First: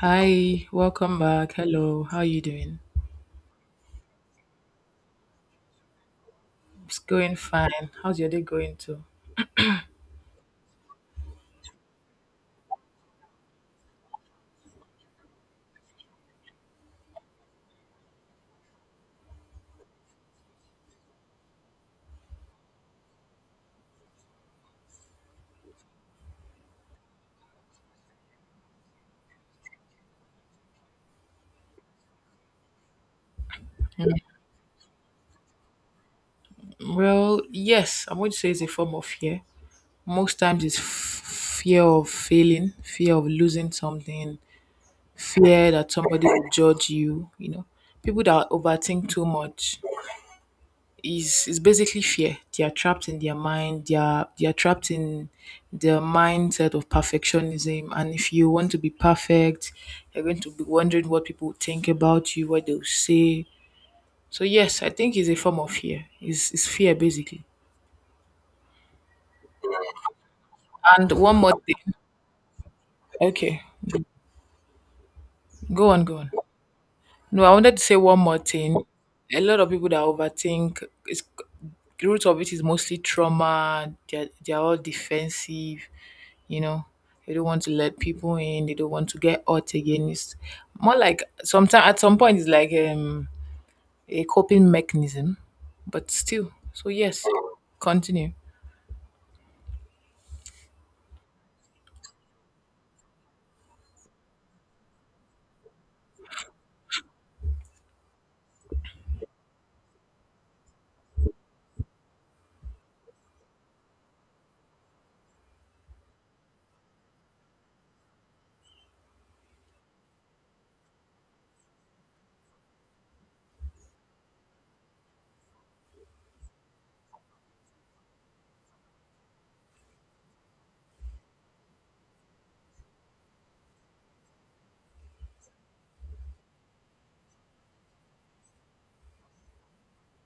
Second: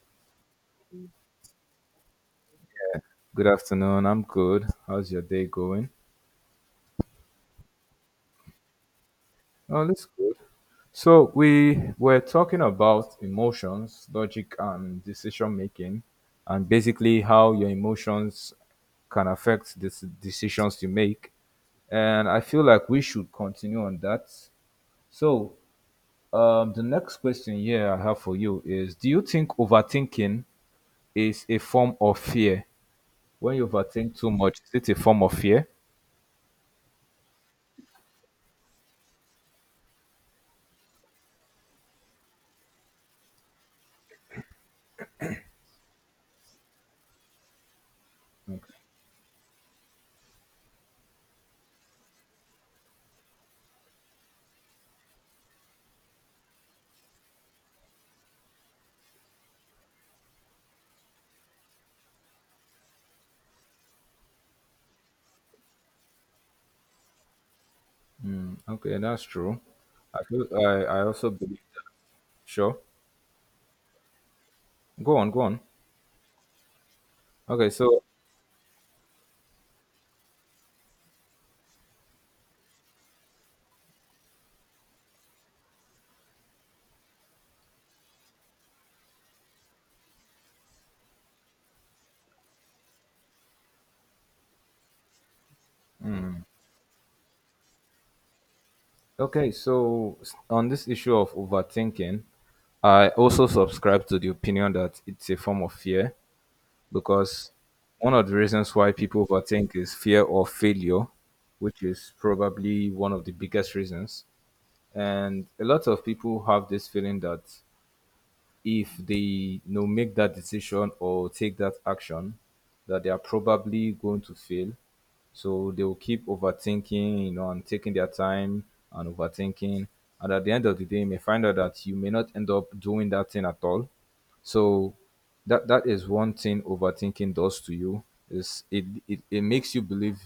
Hi, welcome back. Hello, how are you doing? Good afternoon. I'm good. How's your day going? It's going fine. How's your day going too? Oh, that's good. So we were talking about emotions, logic, and decision making, and basically how your emotions can affect the decisions you make. And I feel like we should continue on that. So the next question here I have for you is: Do you think overthinking is a form of fear? When you overthink too much, is it a form of fear? Well, yes, I'm going to say it's a form of fear. Most times it's fear of failing, fear of losing something, fear that somebody will judge you, you know. People that overthink too much is basically fear. They are trapped in their mind. They are trapped in their mindset of perfectionism. And if you want to be perfect, you're going to be wondering what people think about you, what they'll say. So yes, I think it's a form of fear. Is fear basically. Okay, that's true. I feel I And also one more believe that. thing. Sure. Okay, Go on. go on. No, I Okay, wanted to say so one more thing. A lot of people that overthink is the root of it is mostly trauma. They're all defensive, you know, they don't want to let people in, they don't want to get hurt again. It's more like sometimes, at some point, it's like a coping mechanism, but still. So yes, continue. On this issue of overthinking, I also subscribe to the opinion that it's a form of fear because one of the reasons why people overthink is fear of failure, which is probably one of the biggest reasons. And a lot of people have this feeling that if they you know make that decision or take that action, that they are probably going to fail. So they will keep overthinking, you know, and taking their time and overthinking. And at the end of the day, you may find out that you may not end up doing that thing at all. So that is one thing overthinking does to you is it makes you believe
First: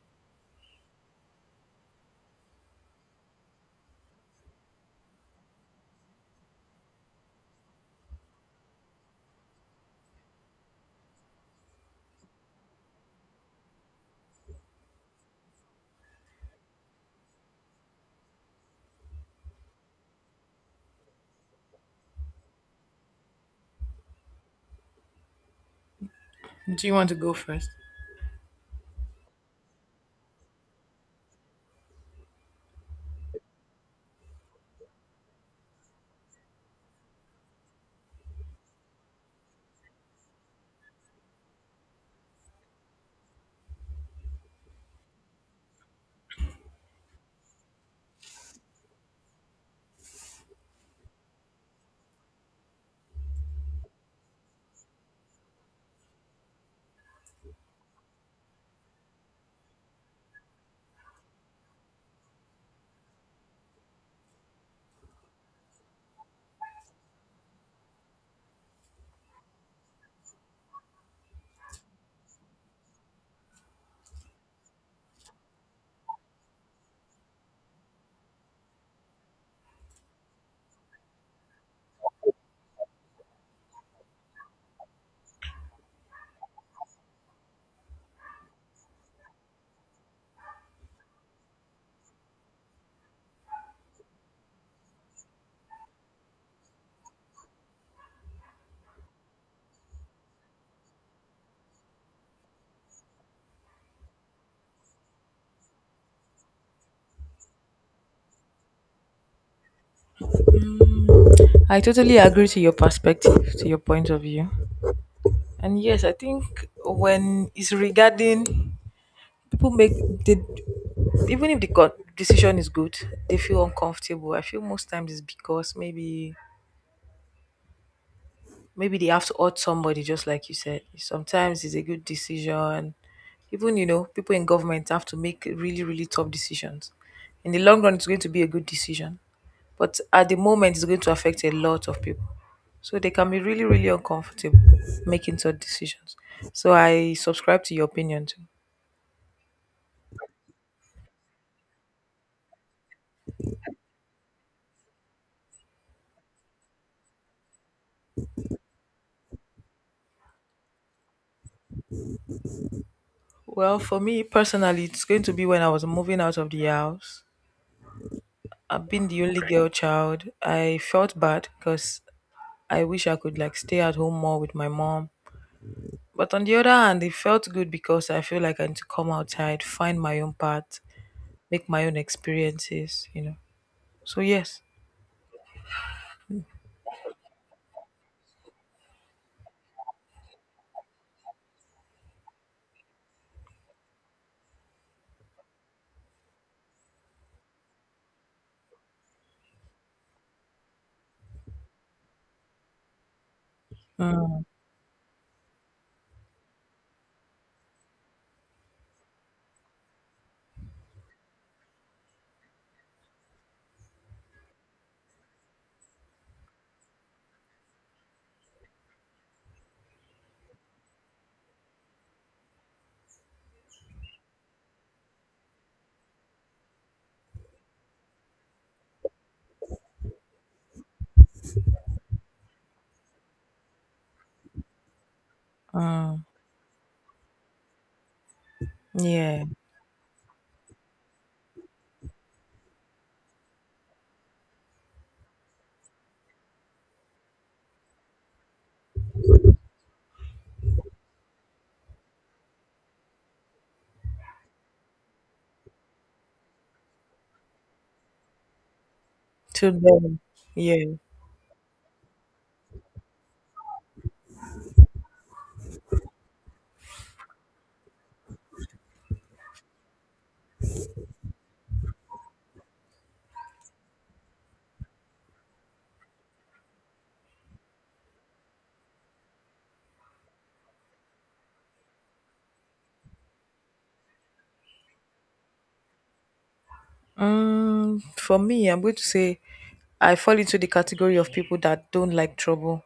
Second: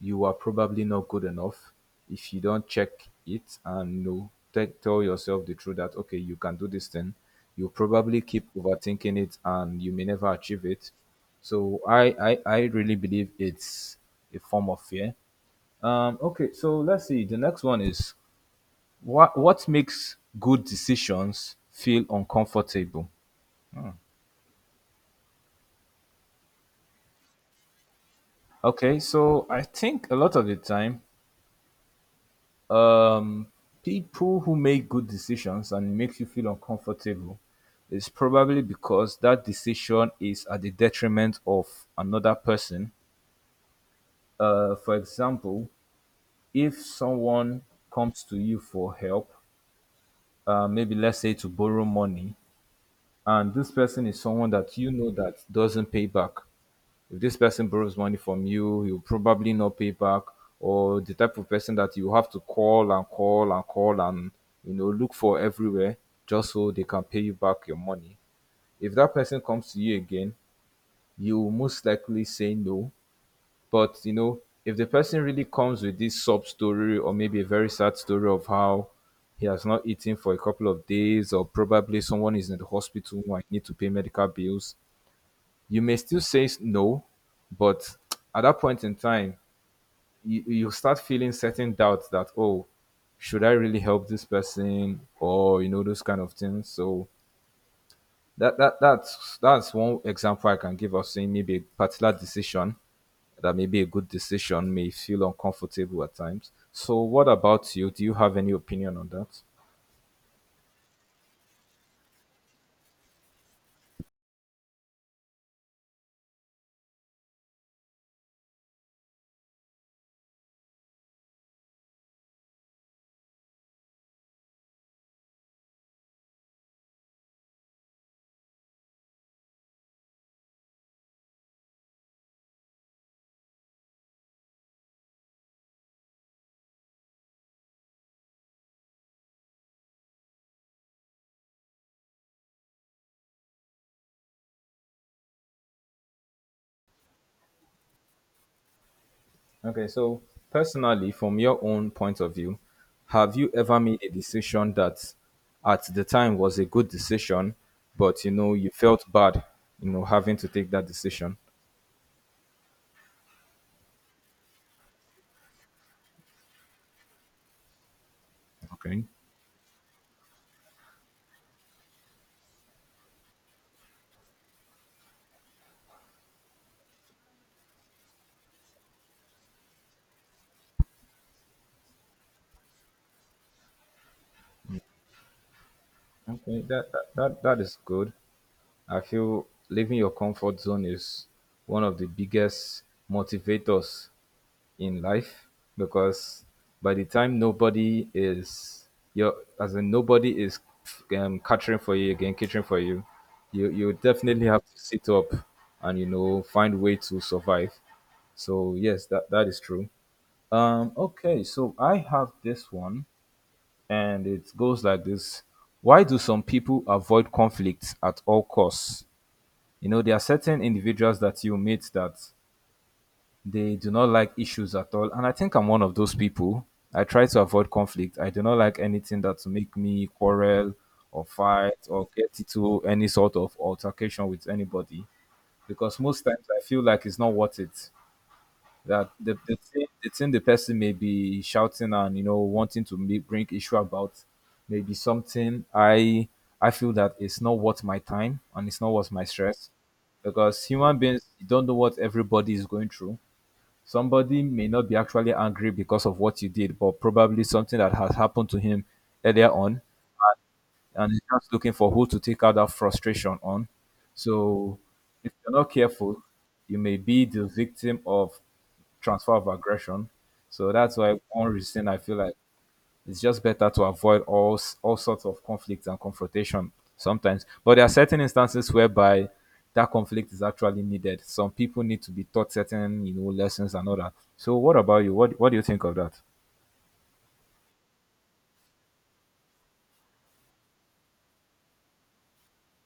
you are probably not good enough if you don't check it and know tell yourself the truth that okay you can do this thing, you probably keep overthinking it and you may never achieve it. So I really believe it's a form of fear. Okay, so let's see, the next one is what makes good decisions feel uncomfortable. Do you want to go first? Okay, so I think a lot of the time, um, people who make good decisions and makes you feel uncomfortable is probably because that decision is at the detriment of another person. For example, if someone comes to you for help, maybe let's say to borrow money, and this person is someone that you know that doesn't pay back, if this person borrows money from you, he'll probably not pay back, or the type of person that you have to call and you know look for everywhere just so they can pay you back your money. If that person comes to you again, you will most likely say no. But you know, if the person really comes with this sob story or maybe a very sad story of how he has not eaten for a couple of days, or probably someone is in the hospital and I need to pay medical bills, you may still say no, but at that point in time, you start feeling certain doubts that, oh, should I really help this person? Or, you know, those kind of things. So that's one example I can give of saying maybe a particular decision that may be a good decision may feel uncomfortable at times. So what about you? Do you have any opinion on that? I totally agree to your perspective, to your point of view. And yes, I think when it's regarding people make the even if the decision is good, they feel uncomfortable. I feel most times it's because maybe they have to hurt somebody, just like you said. Sometimes it's a good decision. Even, you know, people in government have to make really, really tough decisions. In the long run, it's going to be a good decision. But at the moment, it's going to affect a lot of people. So they can be really, really uncomfortable making such decisions. So I subscribe to your opinion too. Okay, so personally, from your own point of view, have you ever made a decision that at the time was a good decision, but you know you felt bad, you know, having to take that decision? Well, for me personally, it's going to be when I was moving out of the house. I've Okay. been the only Okay. girl child. I felt bad because I wish I could like stay at home more with my mom. But on the other hand, it felt good because I feel like I need to come outside, find my own path, make my own experiences, you know. So yes. Okay, that is good. I feel leaving your comfort zone is one of the biggest motivators in life because by the time nobody is your, as in nobody is catering for you again, catering for you, you Mm, definitely have to sit up and you know find way to survive. So yes, that is true. Okay, so I have this one, and it goes like this: Why do some people avoid conflict at all costs? You know, there are certain individuals that you meet that they do not like issues at all. And I think I'm one of those people. I try to avoid conflict. I do not like anything that to make me quarrel or fight or get into any sort of altercation with anybody. Because most mm, times I feel like it's not worth it. That the, yeah. the, thing, the thing the person may be shouting and you know wanting to make, bring issue about may be something I feel that it's not worth my time and it's not worth my stress because human beings you don't know what everybody is going through. Somebody may not be actually angry because of what you did, but probably something that has happened to him earlier To on, them. Yeah. and he's just looking for who to take out that frustration on. So, if you're not careful, you may be the victim of transfer of aggression. So that's why one reason I feel like it's just better to avoid all sorts of conflict and confrontation sometimes. But there are certain instances whereby that conflict is actually needed. Some people need to be taught certain you know lessons and all that. So what about you? What do you think of that? Mm, for me, I'm going to say I fall into the category of people that don't like trouble.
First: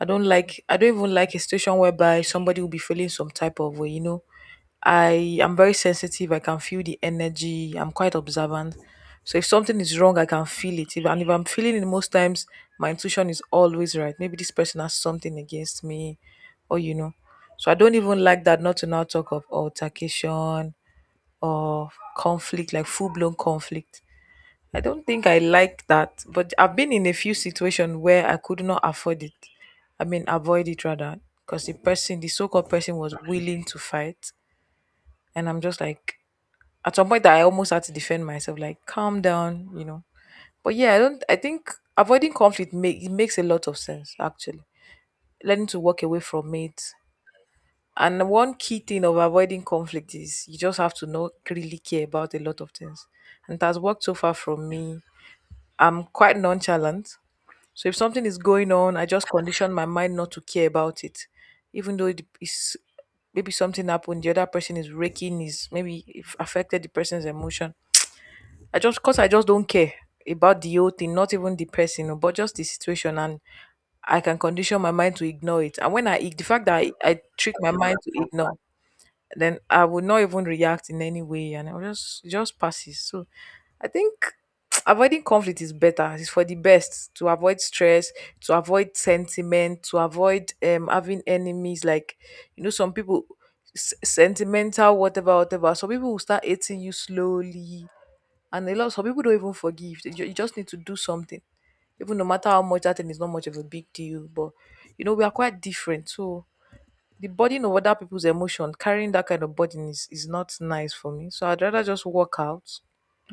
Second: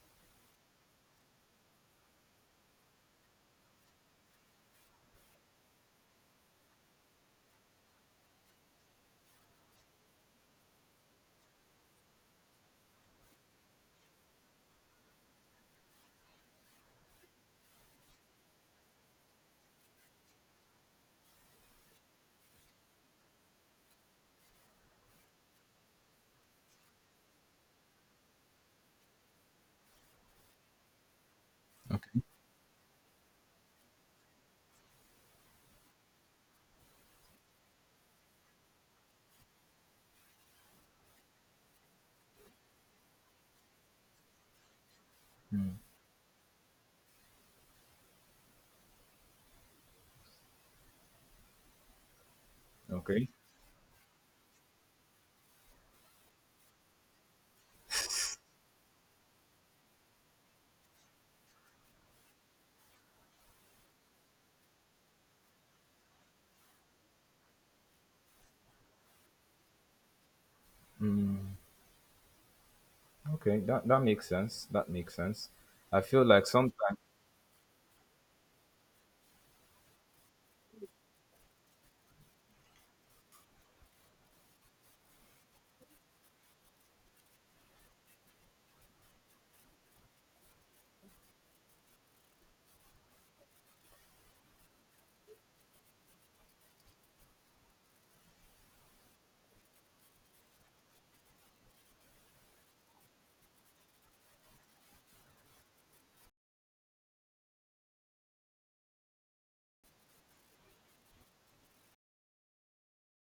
I don't even like a situation whereby somebody will be feeling some type of way, you know. I am very sensitive. I can feel the energy. I'm quite observant. So if something is wrong, I can feel it. And if I'm feeling it most times, my intuition is always right. Maybe this person has something against me, or you know. So I don't even like that. Not to now talk of altercation or conflict, like full blown conflict. I don't think I like that, but I've been in a few situations where I could not afford it. I mean, avoid it rather, because the person, Okay. the so-called person, was willing to fight, and I'm just like, at some point, I almost had to defend myself, like, calm down, you know. But yeah, I don't. I think avoiding conflict makes a lot of sense actually. Learning to walk away from it, and one key thing of avoiding conflict is you just have to not really care about a lot of things, Okay. and it has worked so far from me. I'm quite nonchalant. So if something is going on, I just condition my mind not to care about it, even though it is maybe something happened. The other person is raking, is maybe it affected the person's emotion. I just don't care about the whole thing, not even the person, but just the situation, and Okay. That I makes can sense. condition That my makes mind to sense. ignore it. And I when feel the like fact that I, sometimes I trick my mind to ignore, then I would not even react in any way, and I will just it just passes. So I think avoiding conflict is better. It's for the best to avoid stress, to avoid sentiment, to avoid having enemies. Like you know, some people sentimental, whatever, whatever. Some people will start hating you slowly, and a lot. Some people don't even forgive. You just need to do something, even no matter how much that thing is not much of a big deal. But you know, we are quite different, so. The burden of other people's emotion, carrying that kind of burden is not nice for me. So I'd rather just walk out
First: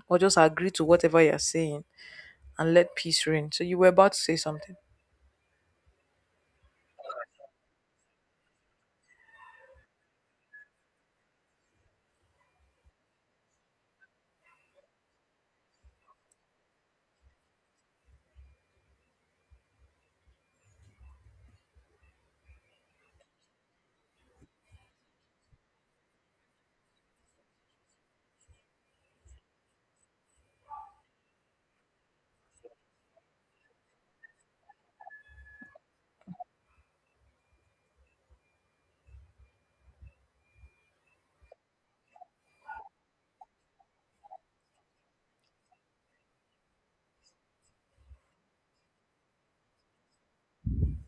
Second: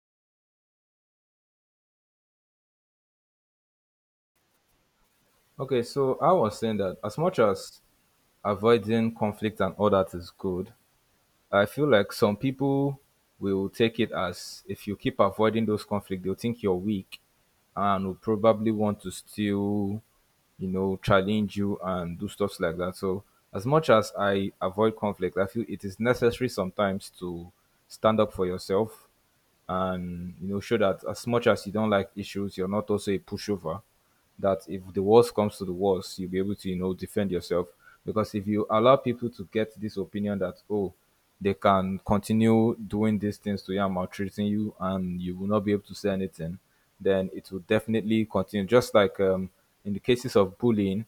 or just agree to whatever you're saying and let peace reign. So you were about to say something. okay, so I was saying that as much as avoiding conflict and all that is good, I feel like some people will take it as if you keep avoiding those conflict, they'll think you're weak and will probably want to still, you know, challenge you and do stuffs like that. So, as much as I avoid conflict, I feel it is necessary sometimes to stand up for yourself and you know show that as much as you don't like issues, you're not also a pushover. That if the worst comes to the worst, you'll be able to you know defend yourself. Because if you allow people to get this opinion that oh, they can continue doing these things to you and maltreating you, and you will not be able to say anything, then it will definitely continue. Just like in the cases of bullying,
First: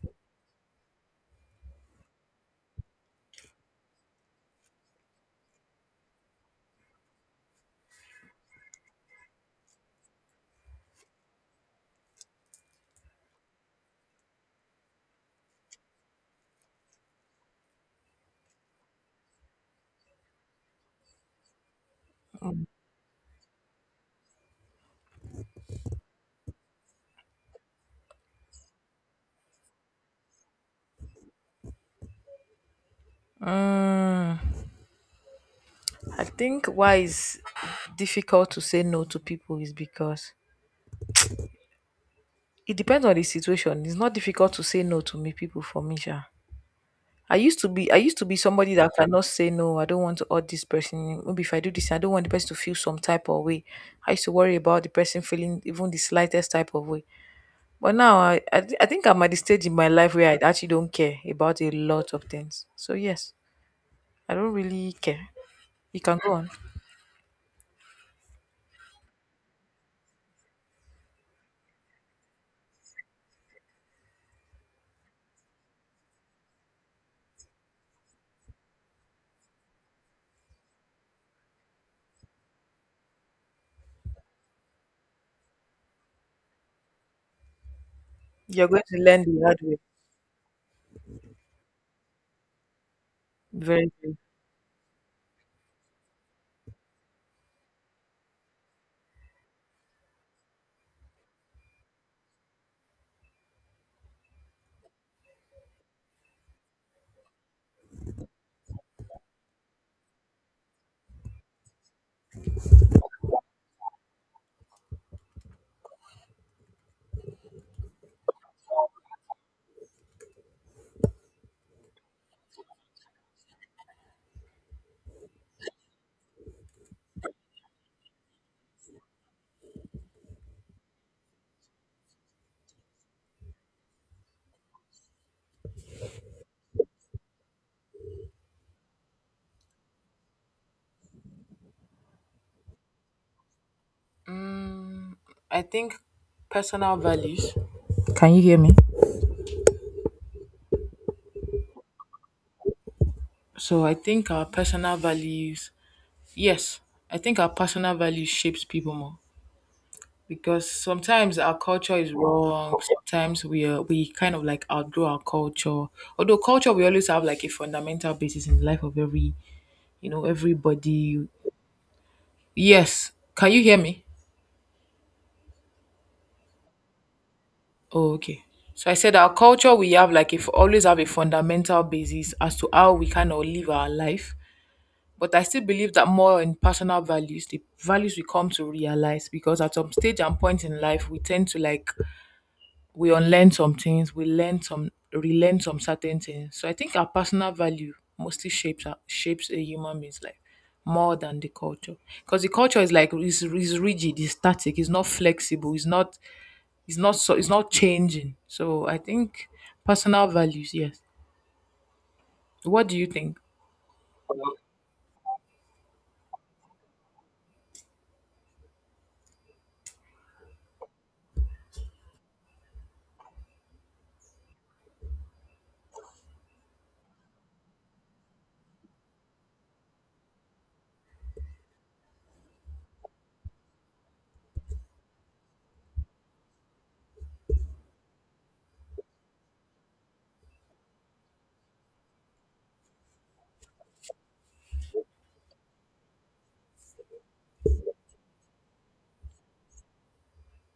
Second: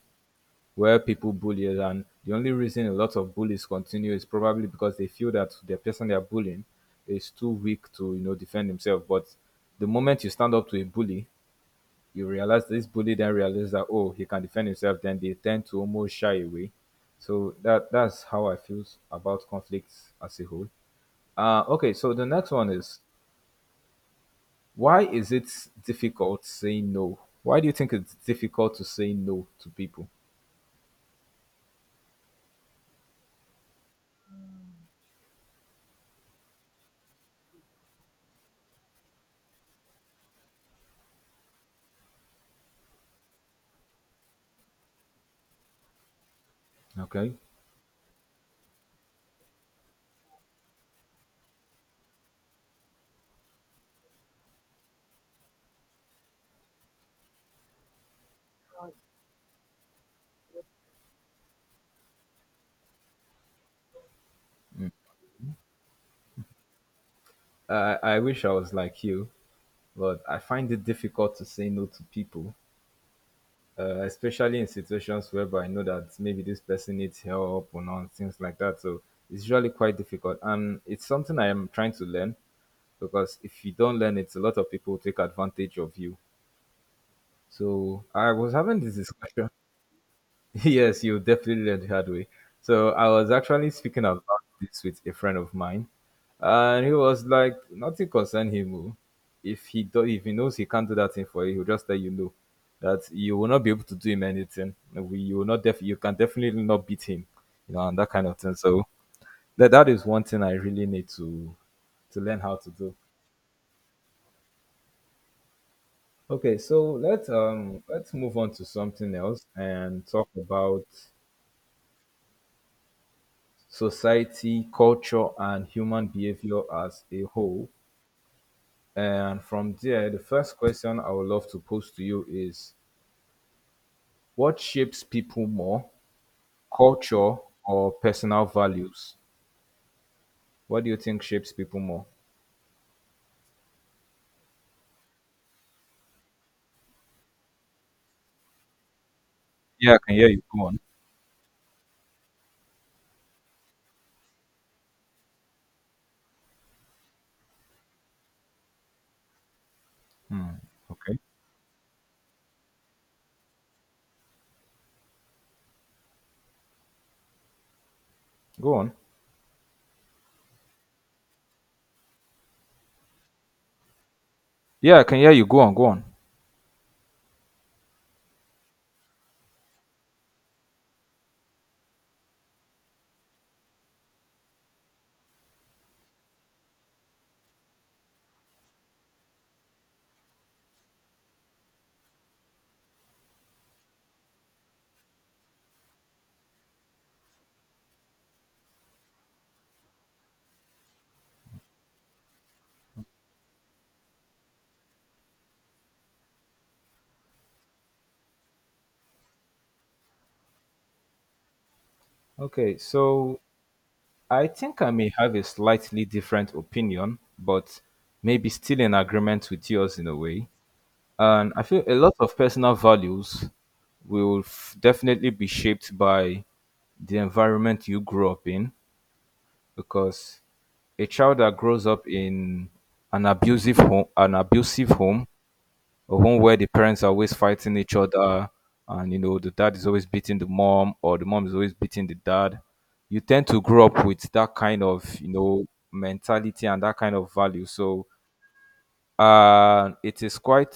where people bully us. And the only reason a lot of bullies continue is probably because they feel that the person they are bullying is too weak to, you know, defend himself. But the moment you stand up to a bully, you realize this bully then realizes that oh he can defend himself, then they tend to almost shy away. So that's how I feel about conflicts as a whole. Okay, so the next one is why is it difficult saying no? Why do you think it's difficult to say no to people? Mm, I think why it's difficult to say no to people is because it depends on the situation. It's not difficult to say no to me people for me, sha. Okay. I used to be somebody that cannot say no. I don't want to hurt this person. Maybe if I do this, I don't want the person to feel some type of way. I used to worry about the person feeling even the slightest type of way. But now I think I'm at the stage in my life where I actually don't care about a lot of things. So yes. I don't really care. You can go on. I wish I was like you, but I find it difficult to say no to people, especially in situations whereby I know that maybe this person needs help or not, things like that. So it's usually quite difficult, and it's something I am trying to learn because if you don't learn it, a lot of people take advantage of you. So I was You're having going this to learn the discussion. hard way. Yes, you definitely learned the hard way. So I was actually Very speaking very. about this with a friend of mine, and he was like, "Nothing concern him. Oh. If he do, if he knows he can't do that thing for you, he'll just let you know that you will not be able to do him anything. We, you will not def, you can definitely not beat him, you know," and that kind of thing. So that is one thing I really need to learn how to do. Okay, so let's move on to something else and talk about society, culture, and human behavior as a whole. And from there, the first question I would love to pose to you is what shapes people more, culture or personal values? What do you think shapes people more? I think personal values. Can you hear me? Yeah, I can hear you. Go on. So I think our personal values, yes, I think our personal values shapes people more Hmm, because okay. sometimes our culture is wrong. Sometimes we are, we kind of like outgrow our culture. Although culture, we always have like a fundamental basis in the Go life on. of every you know everybody. Yes, can you hear me? Yeah, I can hear you. Go on. Oh, okay. So I said our culture we have like if always have a fundamental basis as to how we kind of live our life. But I still believe that more in personal values, the values we come to realize because at some stage and point in life we tend to like we unlearn some things, we learn some relearn some certain things. So I think our personal value mostly shapes a human being's life more than the culture because the culture is like is rigid, is static, it's not flexible, it's not changing. So I think personal values, yes. Okay, What do you think? so I think I may have a slightly different opinion, but maybe still in agreement with yours in a way. And I feel a lot of personal values will definitely be shaped by the environment you grew up in because a child that grows up in an abusive home, a home where the parents are always fighting each other and you know the dad is always beating the mom or the mom is always beating the dad, you tend to grow up with that kind of you know mentality and that kind of value. So, and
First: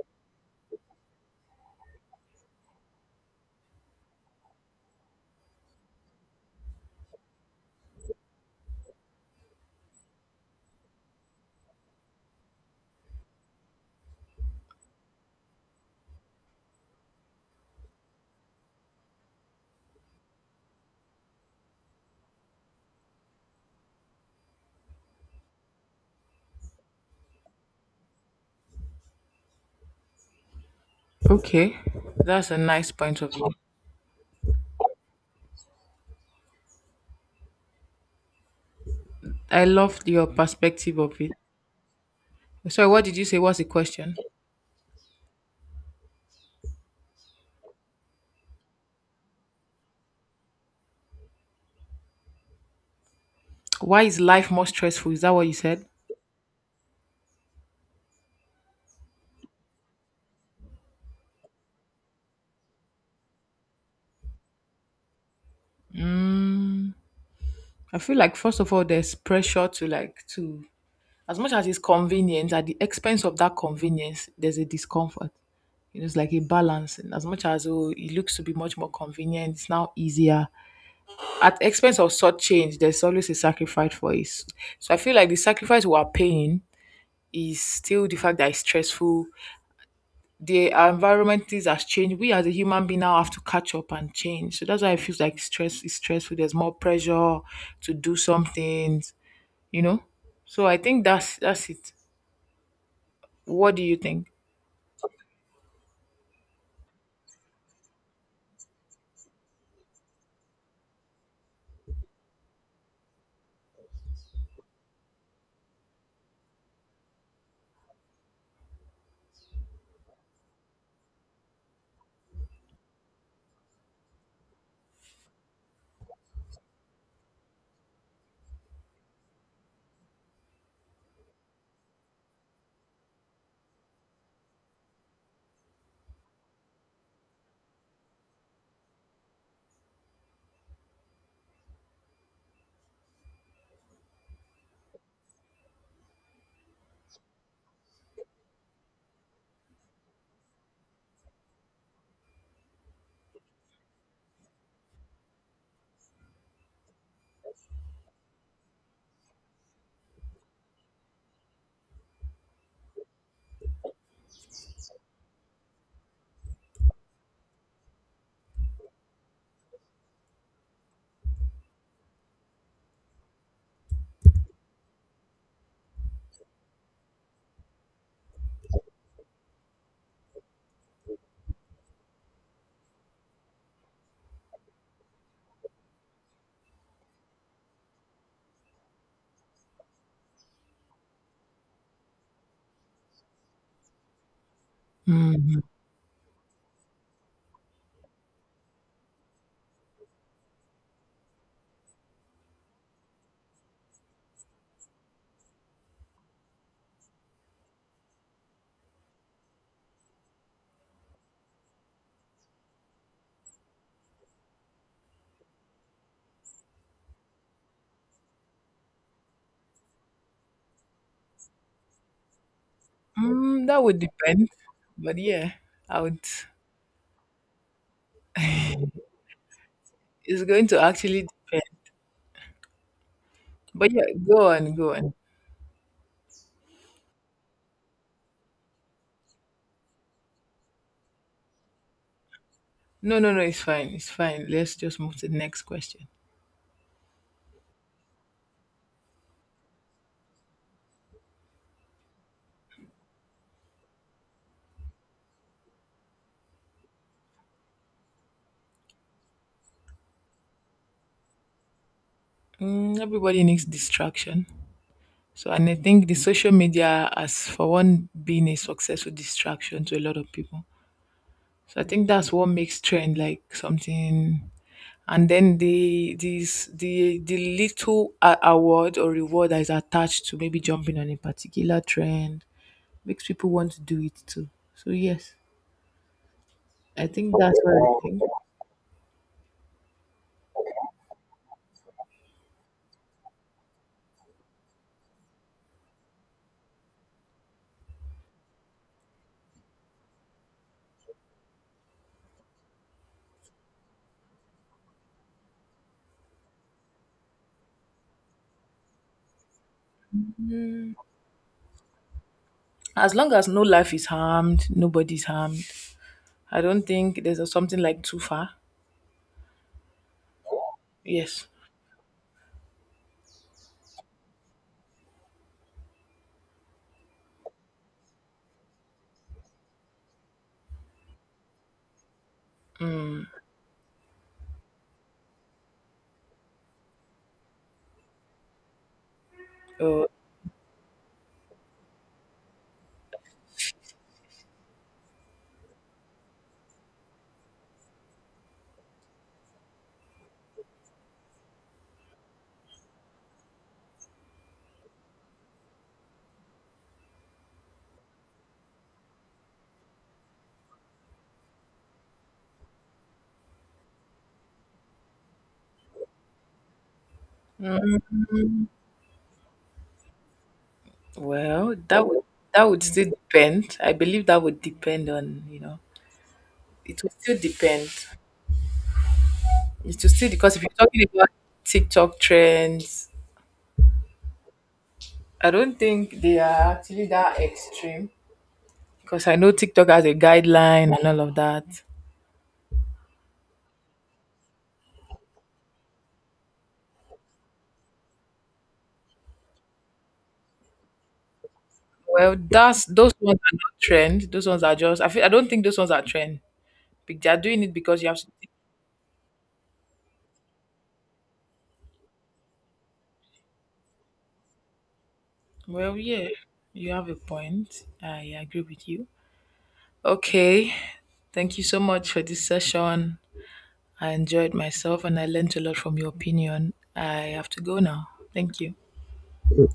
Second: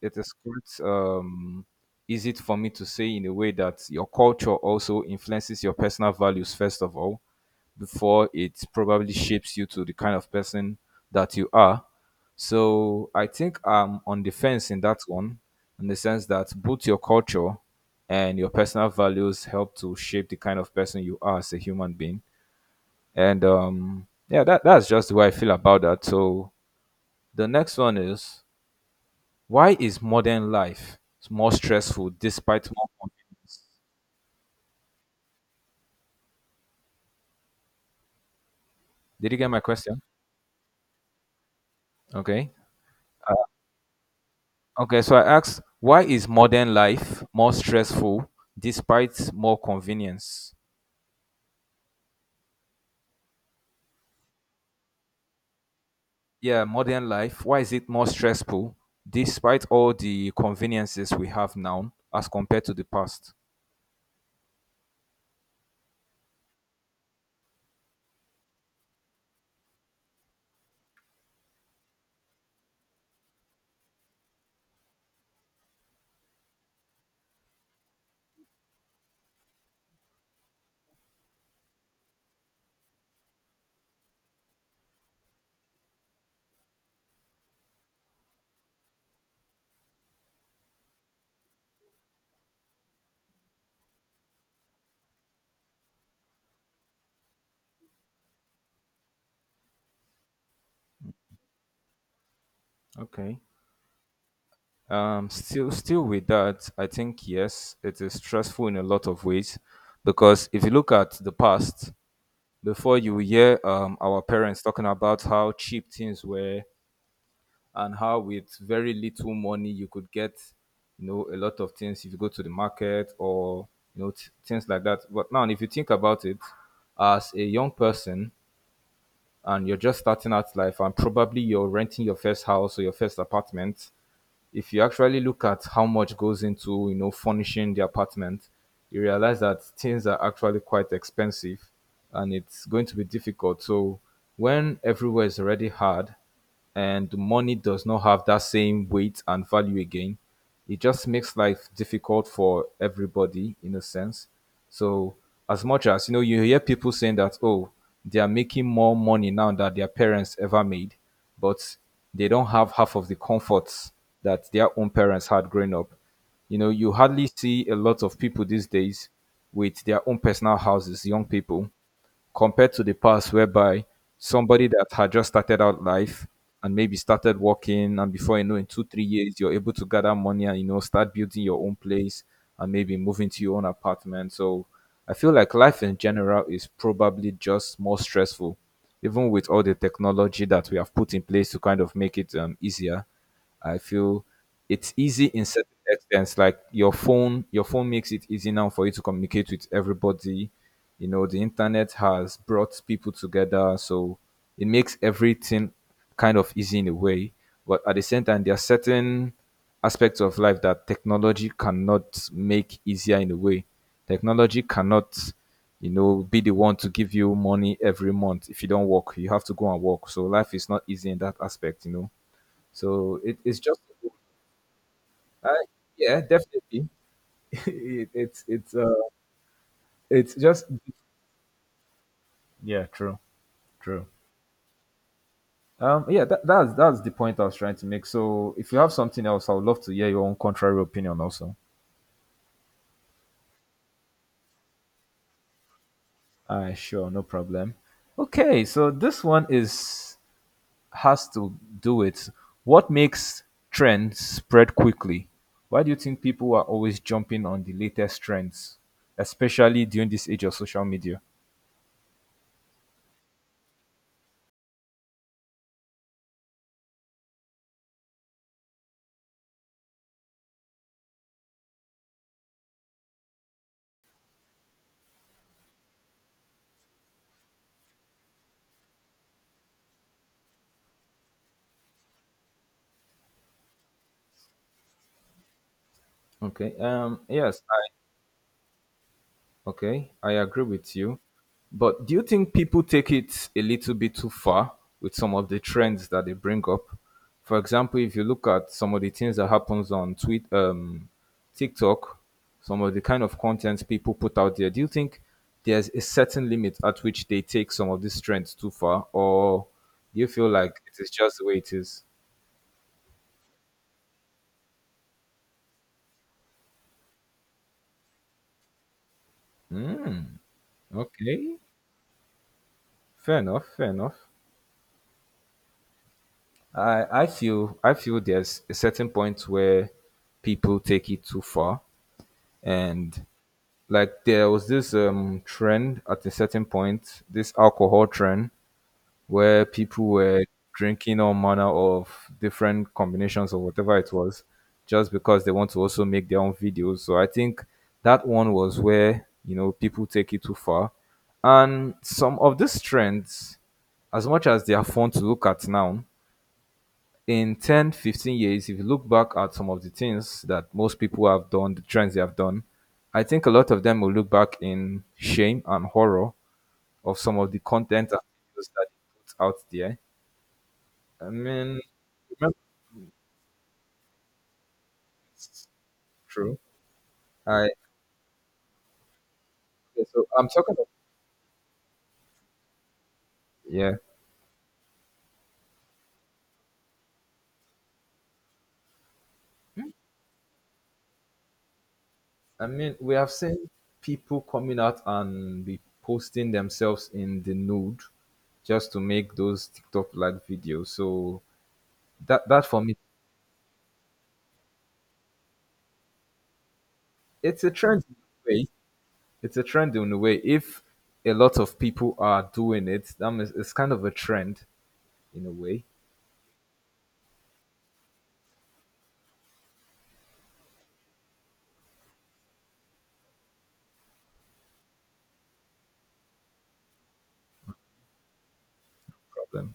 it is quite easy for me to say in a way that your culture also influences your personal values first of all before it probably shapes you to the kind of person that you are. So I think I'm on the fence in that one, in the sense that both your culture and your personal values help to shape the kind of person you are as a human being. And yeah, that's just the way I feel about that. So the next one is, why is modern life more Okay, stressful that's a despite more nice point of view. convenience? Did you get my I love question? your perspective of it. Okay. Sorry, what did you say? What's the question? Okay, so I asked, why is modern life more stressful despite more convenience? Why is life more stressful, is that what you said? Yeah, modern life, why is it more stressful despite all the conveniences we have now as compared to the past? I feel like first of all there's pressure to as much as it's convenient, at the expense of that convenience there's a discomfort, you know, it's like a balance. And as much as oh it looks to be much more convenient, it's now easier, at the expense of such change, there's always a sacrifice for it. So I feel like the sacrifice we are paying is still the fact that it's stressful. The environment is has changed. We as a human being now have to catch up and change. So that's why it feels like stressful. There's more pressure to do some things, you know? So I think that's it. Okay. What do you think? Still with that, I think yes, it is stressful in a lot of ways because if you look at the past, before you will hear our parents talking about how cheap things were and how with very little money you could get, you know, a lot of things if you go to the market, or you know, things like that. But now if you think about it as a young person, and you're just starting out life and probably you're renting your first house or your first apartment, if you actually look at how much goes into, you know, furnishing the apartment, you realize that things are actually quite expensive and it's going to be difficult. So when everywhere is already hard and money does not have that same weight and value again, it just makes life difficult for everybody in a sense. So as much as, you know, you hear people saying that, oh, they are making more money now than their parents ever made, but they don't have half of the comforts that their own parents had growing up. You know, you hardly see a lot of people these days with their own personal houses, young people, compared to the past whereby somebody that had just started out life and maybe started working, and before you know, in 2 3 years you're able to gather money and, you know, start building your own place and maybe move into your own apartment. So I feel like life in general is probably just more stressful, even with all the technology that we have put in place to kind of make it easier. I feel it's easy in Mm, certain extents. Like, your phone makes it easy now for you to communicate with everybody. You know, the internet has brought people together, so it makes everything kind of easy in a way. But at the same time, there are certain aspects of life that technology cannot make easier in a way. Technology cannot, you know, be the one to give you money every month if you don't work. You have to go and work. So life is not easy in that aspect, you know. So it's mm, just, that would depend. But uh, yeah, I yeah, would definitely. It's it's it's just, going to actually depend. yeah, true, But yeah, true. go on. Yeah, that's the point I was trying to make. So if you have something else, I would love to hear your own contrary opinion also. No, no, no, it's fine. It's fine. Let's just move to the next question. Sure, no problem. Okay, so this one is has to do with what makes trends spread quickly. Why do you think people are always jumping on the latest trends, especially during this age of social media? Mm, everybody needs distraction. So, and I think the social media has, for one, been a successful distraction to a lot of people. So, I think that's what makes trend like something. And then the this the little award or reward that is attached to maybe jumping on a particular trend makes people want to do it too. So yes, Okay. I think that's Yes. what I think. Okay, I agree with you. But do you think people take it a little bit too far with some of the trends that they bring up? For example, if you look at some of the things that happens on tweet, TikTok, some of the kind of content people put out there, do you think there's a certain limit at which they take some of these trends too far, or do you feel like it is just the way it is? As long as no life is harmed, nobody's harmed, I don't think there's a something like too far. Yes. Okay, fair enough, fair enough. I feel, I feel there's a certain point where people take it too far. And like, there was this trend at a certain point, this alcohol trend where Uh, people were drinking all manner of different combinations of whatever it was, just because they want to also make their own videos. So I think that one was where, you know, people take it too far. And some of these trends, as much as they are fun to look at now, in 10, 15 years, if you look back at some of the things that most people have done, the trends they have done, I think a lot of them will look back in shame and horror of some of the content and videos that they put out there. I well, mean, remember, that would still depend. I believe that would depend on you know. true. It would still I, depend. It okay, will so still I'm because if you're talking about, talking about TikTok trends, yeah, I don't think they are actually that extreme. Because I know TikTok has a guideline and all of that. I mean, we have seen people coming out and be posting themselves in the nude just to make those TikTok like videos. So Well, that for that's me, those ones are not trend. Those ones are just. I feel, I don't think those ones are trend. They are it's doing a it because trend you in have to. a way, it's a trend in a way. If a lot of people are doing it, that means it's kind of a trend in a way. Well, yeah, you have a point. I agree with you. Okay, thank you so much for this session. I enjoyed myself and I learned a lot from your opinion. I have to go now. Thank you. Problem.